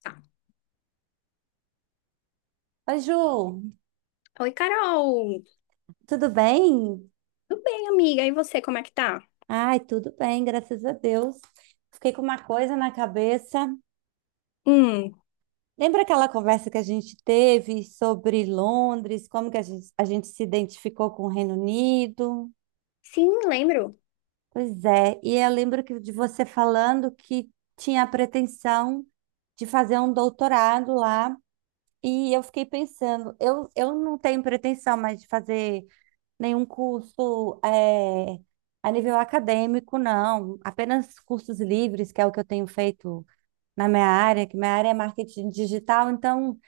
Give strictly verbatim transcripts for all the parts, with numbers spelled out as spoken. Tá. Oi, Ju, Oi, Carol. tudo bem? Tudo bem, amiga? E você, como é que tá? Ai, tudo bem, graças a Deus. Fiquei com uma coisa na cabeça. Hum, Lembra aquela conversa que a gente teve sobre Londres, como que a gente, a gente se identificou com o Reino Unido? sim, lembro. Pois é, e eu lembro que de você falando que tinha a pretensão de fazer um doutorado lá, e eu fiquei pensando, eu, eu não tenho pretensão mais de fazer nenhum curso é, a nível acadêmico, não. Apenas cursos livres, que é o que eu tenho feito na minha área, que minha área é marketing digital, então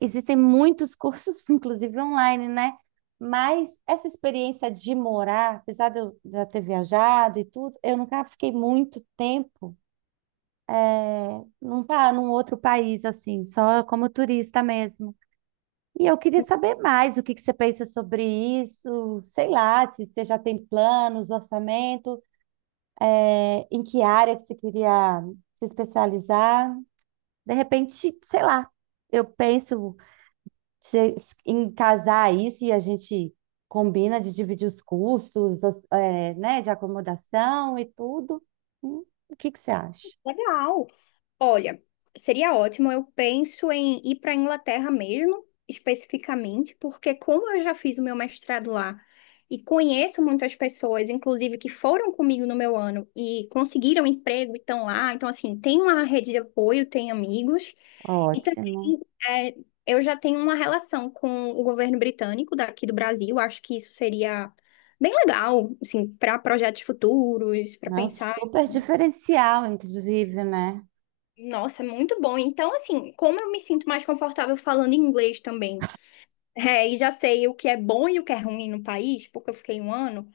existem muitos cursos, inclusive online, né? Mas essa experiência de morar, apesar de eu já ter viajado e tudo, eu nunca fiquei muito tempo, não tá num outro país assim, só como turista mesmo. E eu queria saber mais o que que você pensa sobre isso, sei lá, se você já tem planos, orçamento, é, em que área que você queria se especializar. De repente, sei lá, eu penso se- em casar isso e a gente combina de dividir os custos, os- é, né, de acomodação e tudo. Hum, O que que você acha? Legal. Olha, seria ótimo. Eu penso em ir para a Inglaterra mesmo, especificamente, porque como eu já fiz o meu mestrado lá e conheço muitas pessoas, inclusive que foram comigo no meu ano e conseguiram emprego e estão lá, então assim, tem uma rede de apoio, tem amigos. E Ótimo. também é, eu já tenho uma relação com o governo britânico daqui do Brasil. Acho que isso seria bem legal, assim, para projetos futuros, É para um pensar. super diferencial, inclusive, né? Nossa, é muito bom. Então, assim, como eu me sinto mais confortável falando inglês também, é, e já sei o que é bom e o que é ruim no país, porque eu fiquei um ano,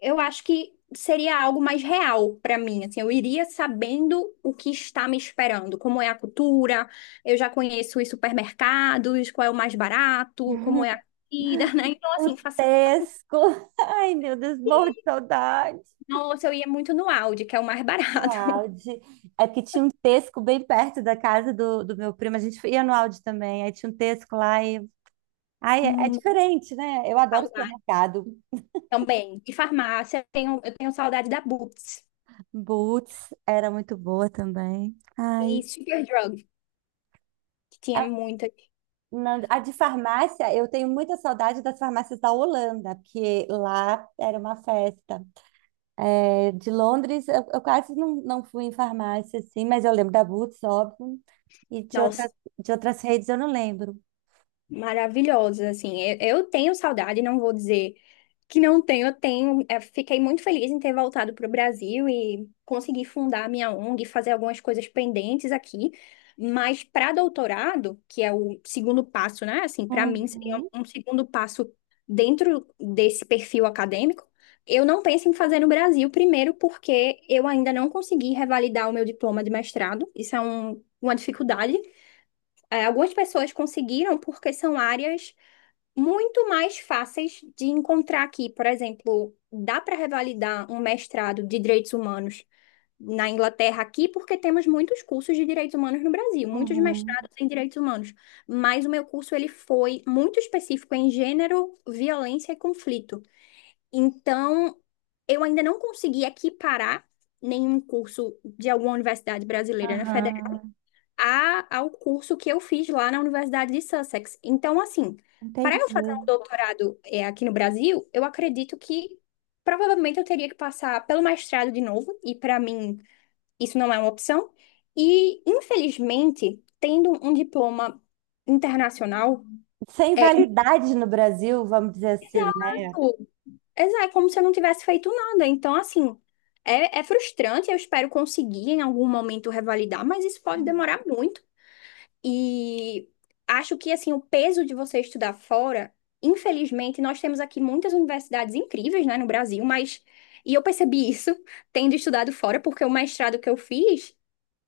eu acho que seria algo mais real para mim. Assim, eu iria sabendo o que está me esperando, como é a cultura, eu já conheço os supermercados, qual é o mais barato, como é a comida, né? Então, O assim, facilita. Tesco. Ai, meu Deus, morro de saudade. Nossa, eu ia muito no Aldi, que é o mais No barato. Audi. É porque tinha um Tesco bem perto da casa do, do meu primo. A gente ia no Audi também. Aí tinha um Tesco lá e. Ai, é, é Hum, diferente, né? Eu adoro saudade supermercado. também. E farmácia, eu tenho, eu tenho saudade da Boots. Boots era muito boa também. E Ai. Superdrug, que tinha A, muita. não, a de farmácia, eu tenho muita saudade das farmácias da Holanda, porque lá era uma festa. É, de Londres, eu, eu quase não, não fui em farmácia, assim, mas eu lembro da Boots, óbvio. E de outras, Nossa, de outras redes eu não lembro. maravilhosas, assim. Eu, eu tenho saudade, não vou dizer que não tenho, eu tenho. É, fiquei muito feliz em ter voltado para o Brasil e conseguir fundar a minha O N G, fazer algumas coisas pendentes aqui. Mas para doutorado, que é o segundo passo, né? Assim, para mim seria Uhum, um segundo passo dentro desse perfil acadêmico. Eu não penso em fazer no Brasil, primeiro porque eu ainda não consegui revalidar o meu diploma de mestrado. Isso é um- uma dificuldade, é, algumas pessoas conseguiram porque são áreas muito mais fáceis de encontrar aqui. Por exemplo, dá para revalidar um mestrado de direitos humanos na Inglaterra aqui, porque temos muitos cursos de direitos humanos no Brasil, muitos uhum. mestrados em direitos humanos. Mas o meu curso ele foi muito específico em gênero, violência e conflito. Então, eu ainda não consegui equiparar nenhum curso de alguma universidade brasileira, né, federal Aham. a- ao curso que eu fiz lá na Universidade de Sussex. Então, assim, para eu fazer um Entendi. doutorado, é, aqui no Brasil, eu acredito que provavelmente eu teria que passar pelo mestrado de novo, e para mim isso não é uma opção. E, infelizmente, tendo um diploma internacional, Sem é, validade no Brasil, vamos dizer assim, né? exato, exato, é como se eu não tivesse feito nada. Então, assim. É, é frustrante, eu espero conseguir em algum momento revalidar, mas isso pode Uhum, demorar muito. E acho que assim o peso de você estudar fora, infelizmente, nós temos aqui muitas universidades incríveis, né, no Brasil, mas e eu percebi isso tendo estudado fora, porque o mestrado que eu fiz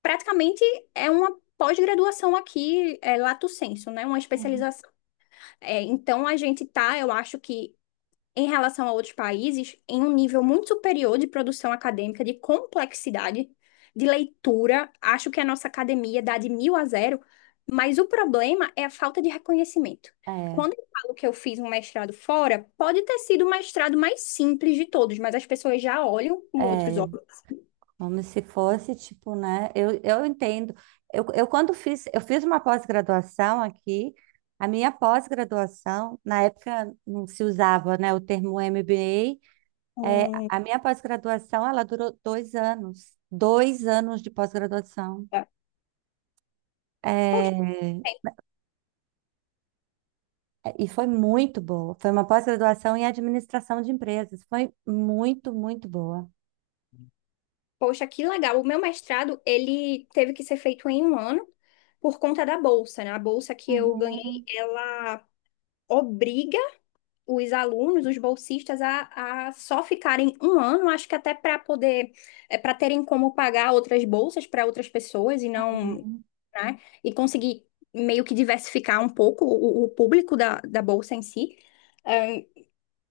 praticamente é uma pós-graduação aqui, é, lato sensu, né, uma uhum. especialização. É, então a gente tá, eu acho que em relação a outros países, em um nível muito superior de produção acadêmica, de complexidade, de leitura. Acho que a nossa academia dá de mil a zero, mas o problema é a falta de reconhecimento. É, Quando eu falo que eu fiz um mestrado fora, pode ter sido o mestrado mais simples de todos, mas as pessoas já olham com outros é, olhos. como se fosse, tipo, né? Eu, eu entendo. Eu, eu quando fiz, eu fiz uma pós-graduação aqui, a minha pós-graduação, na época não se usava, né, o termo M B A, é, Hum, a minha pós-graduação, ela durou dois anos, dois anos de pós-graduação. tá. É, Poxa, é, tem. e foi muito boa. Foi uma pós-graduação em administração de empresas. Foi muito, muito boa. Poxa, que legal. O meu mestrado, ele teve que ser feito em um ano por conta da bolsa, né? A bolsa que eu ganhei, Uhum, ela obriga os alunos, os bolsistas, a, a só ficarem um ano, acho que até para poder, é, para terem como pagar outras bolsas para outras pessoas e não, uhum. né, e conseguir meio que diversificar um pouco o, o público da, da bolsa em si. É,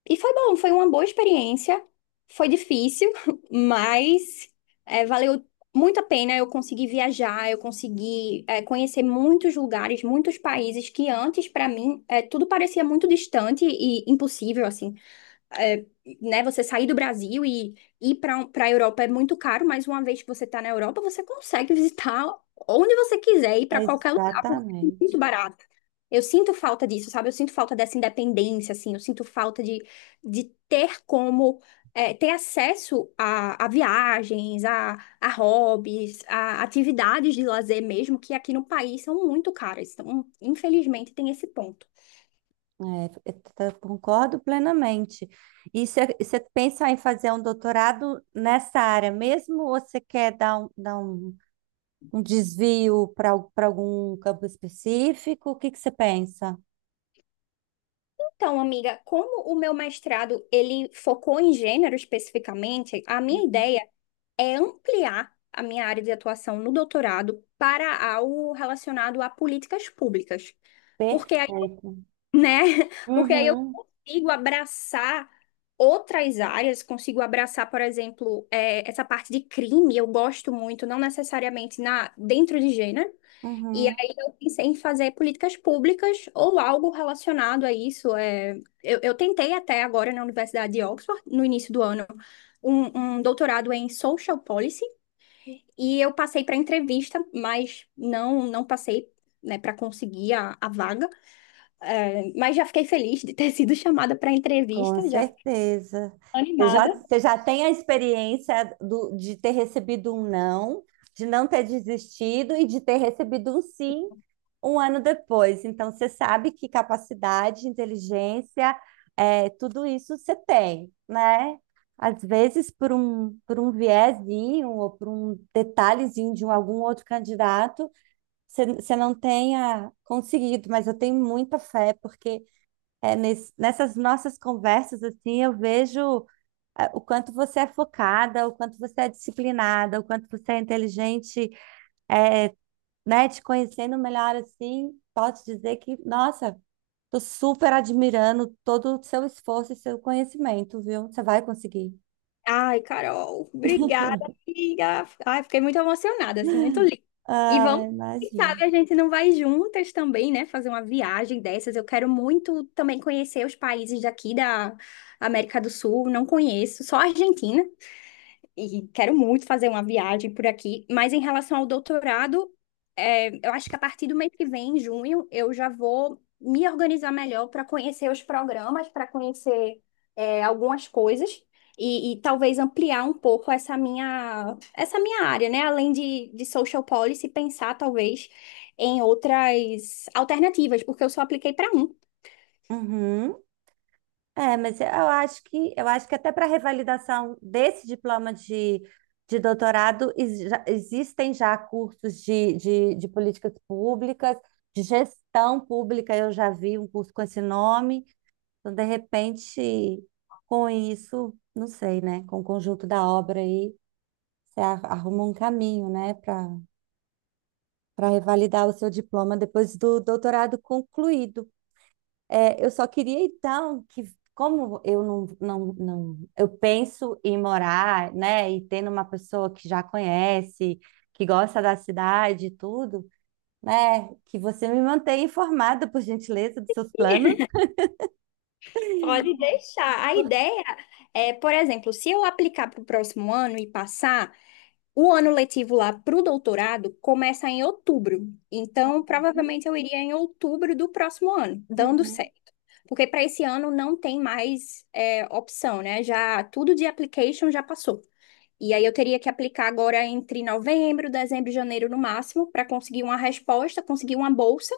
e foi bom, foi uma boa experiência, foi difícil, mas é, valeu muito a pena. Eu consegui viajar, eu consegui, é, conhecer muitos lugares, muitos países que antes, para mim, é, tudo parecia muito distante e impossível, assim, é, né, você sair do Brasil e ir para para a Europa é muito caro, mas uma vez que você está na Europa, você consegue visitar onde você quiser, ir para qualquer lugar, porque é muito Exatamente. barato. Eu sinto falta disso, sabe? Eu sinto falta dessa independência, assim, eu sinto falta de, de ter como. É, ter acesso a, a viagens, a, a hobbies, a atividades de lazer mesmo, que aqui no país são muito caras. Então, infelizmente, tem esse ponto. É, eu t- concordo plenamente. E você pensa em fazer um doutorado nessa área mesmo, ou você quer dar um, dar um, um desvio para para algum campo específico? O que que você pensa? Então, amiga, como o meu mestrado ele focou em gênero especificamente, a minha ideia é ampliar a minha área de atuação no doutorado para algo relacionado a políticas públicas. Porque aí, Perfeito. né? Porque aí eu Uhum. consigo abraçar outras áreas, consigo abraçar, por exemplo, eh, essa parte de crime, eu gosto muito, não necessariamente na dentro de gênero, e Uhum. aí eu pensei em fazer políticas públicas ou algo relacionado a isso. É, eu, eu tentei até agora na Universidade de Oxford, no início do ano, um, um doutorado em Social Policy, e eu passei para entrevista, mas não, não passei, né, para conseguir a, a vaga. É, mas já fiquei feliz de ter sido chamada para Com entrevista, já fiquei certeza. Você já, animada. você já tem a experiência do- de ter recebido um não, de não ter desistido e de ter recebido um sim um ano depois. Então, você sabe que capacidade, inteligência, é, tudo isso você tem, né? Às vezes, por um, por um viezinho ou por um detalhezinho de um- algum outro candidato, você, você não tenha conseguido, mas eu tenho muita fé, porque. É, nes- nessas nossas conversas, assim, eu vejo é, o quanto você é focada, o quanto você é disciplinada, o quanto você é inteligente, é, né? Te conhecendo melhor, assim, posso dizer que, nossa, tô super admirando todo o seu esforço e seu conhecimento, viu? Você vai conseguir. Ai, Carol, obrigada, amiga. Ai, fiquei muito emocionada, assim, muito linda. E Ah, vamos, quem imagino. sabe a gente não vai juntas também, né? Fazer uma viagem dessas. Eu quero muito também conhecer os países daqui da América do Sul. Não conheço, só a Argentina, e quero muito fazer uma viagem por aqui, mas em relação ao doutorado, é, eu acho que a partir do mês que vem, em junho, eu já vou me organizar melhor para conhecer os programas, para conhecer, é, algumas coisas e, e talvez ampliar um pouco essa minha essa minha área, né? Além de, de social policy, pensar talvez em outras alternativas, porque eu só apliquei para um. Uhum. É, mas eu acho que eu acho que até para revalidação desse diploma de, de doutorado ex- já- existem já cursos de, de, de políticas públicas, de gestão pública, eu já vi um curso com esse nome, então de repente com isso, não sei, né? Com o conjunto da obra aí, você ar- arruma um caminho, né, para para revalidar o seu diploma depois do doutorado concluído. É, eu só queria então que, como eu não, não, não, eu penso em morar, né, e tendo uma pessoa que já conhece, que gosta da cidade e tudo, né, que você me mantenha informada, por gentileza, dos seus planos. Pode deixar. A ideia é, por exemplo, se eu aplicar para o próximo ano e passar. O ano letivo lá para o doutorado começa em outubro, então provavelmente eu iria em outubro do próximo ano, dando Uhum. certo. Porque para esse ano não tem mais, é, opção, né? Já tudo de application já passou. E aí eu teria que aplicar agora entre novembro, dezembro e janeiro no máximo para conseguir uma resposta, conseguir uma bolsa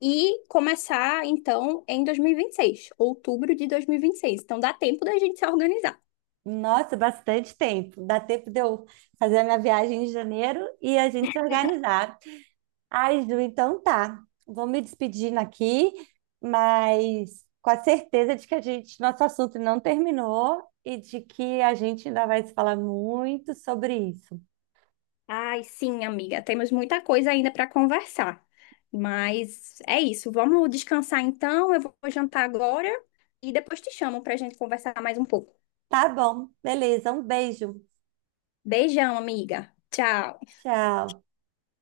e começar então em dois mil e vinte e seis, outubro de dois mil e vinte e seis. Então dá tempo da gente se organizar. Nossa, bastante tempo. Dá tempo de eu fazer a minha viagem em janeiro e a gente se organizar. Ai, Ju, então tá. Vou me despedindo aqui, mas com a certeza de que a gente, nosso assunto não terminou e de que a gente ainda vai se falar muito sobre isso. Ai, sim, amiga, temos muita coisa ainda para conversar. Mas é isso, vamos descansar então. Eu vou jantar agora e depois te chamo para a gente conversar mais um pouco. Tá bom, beleza. Um beijo. Beijão, amiga. Tchau. Tchau.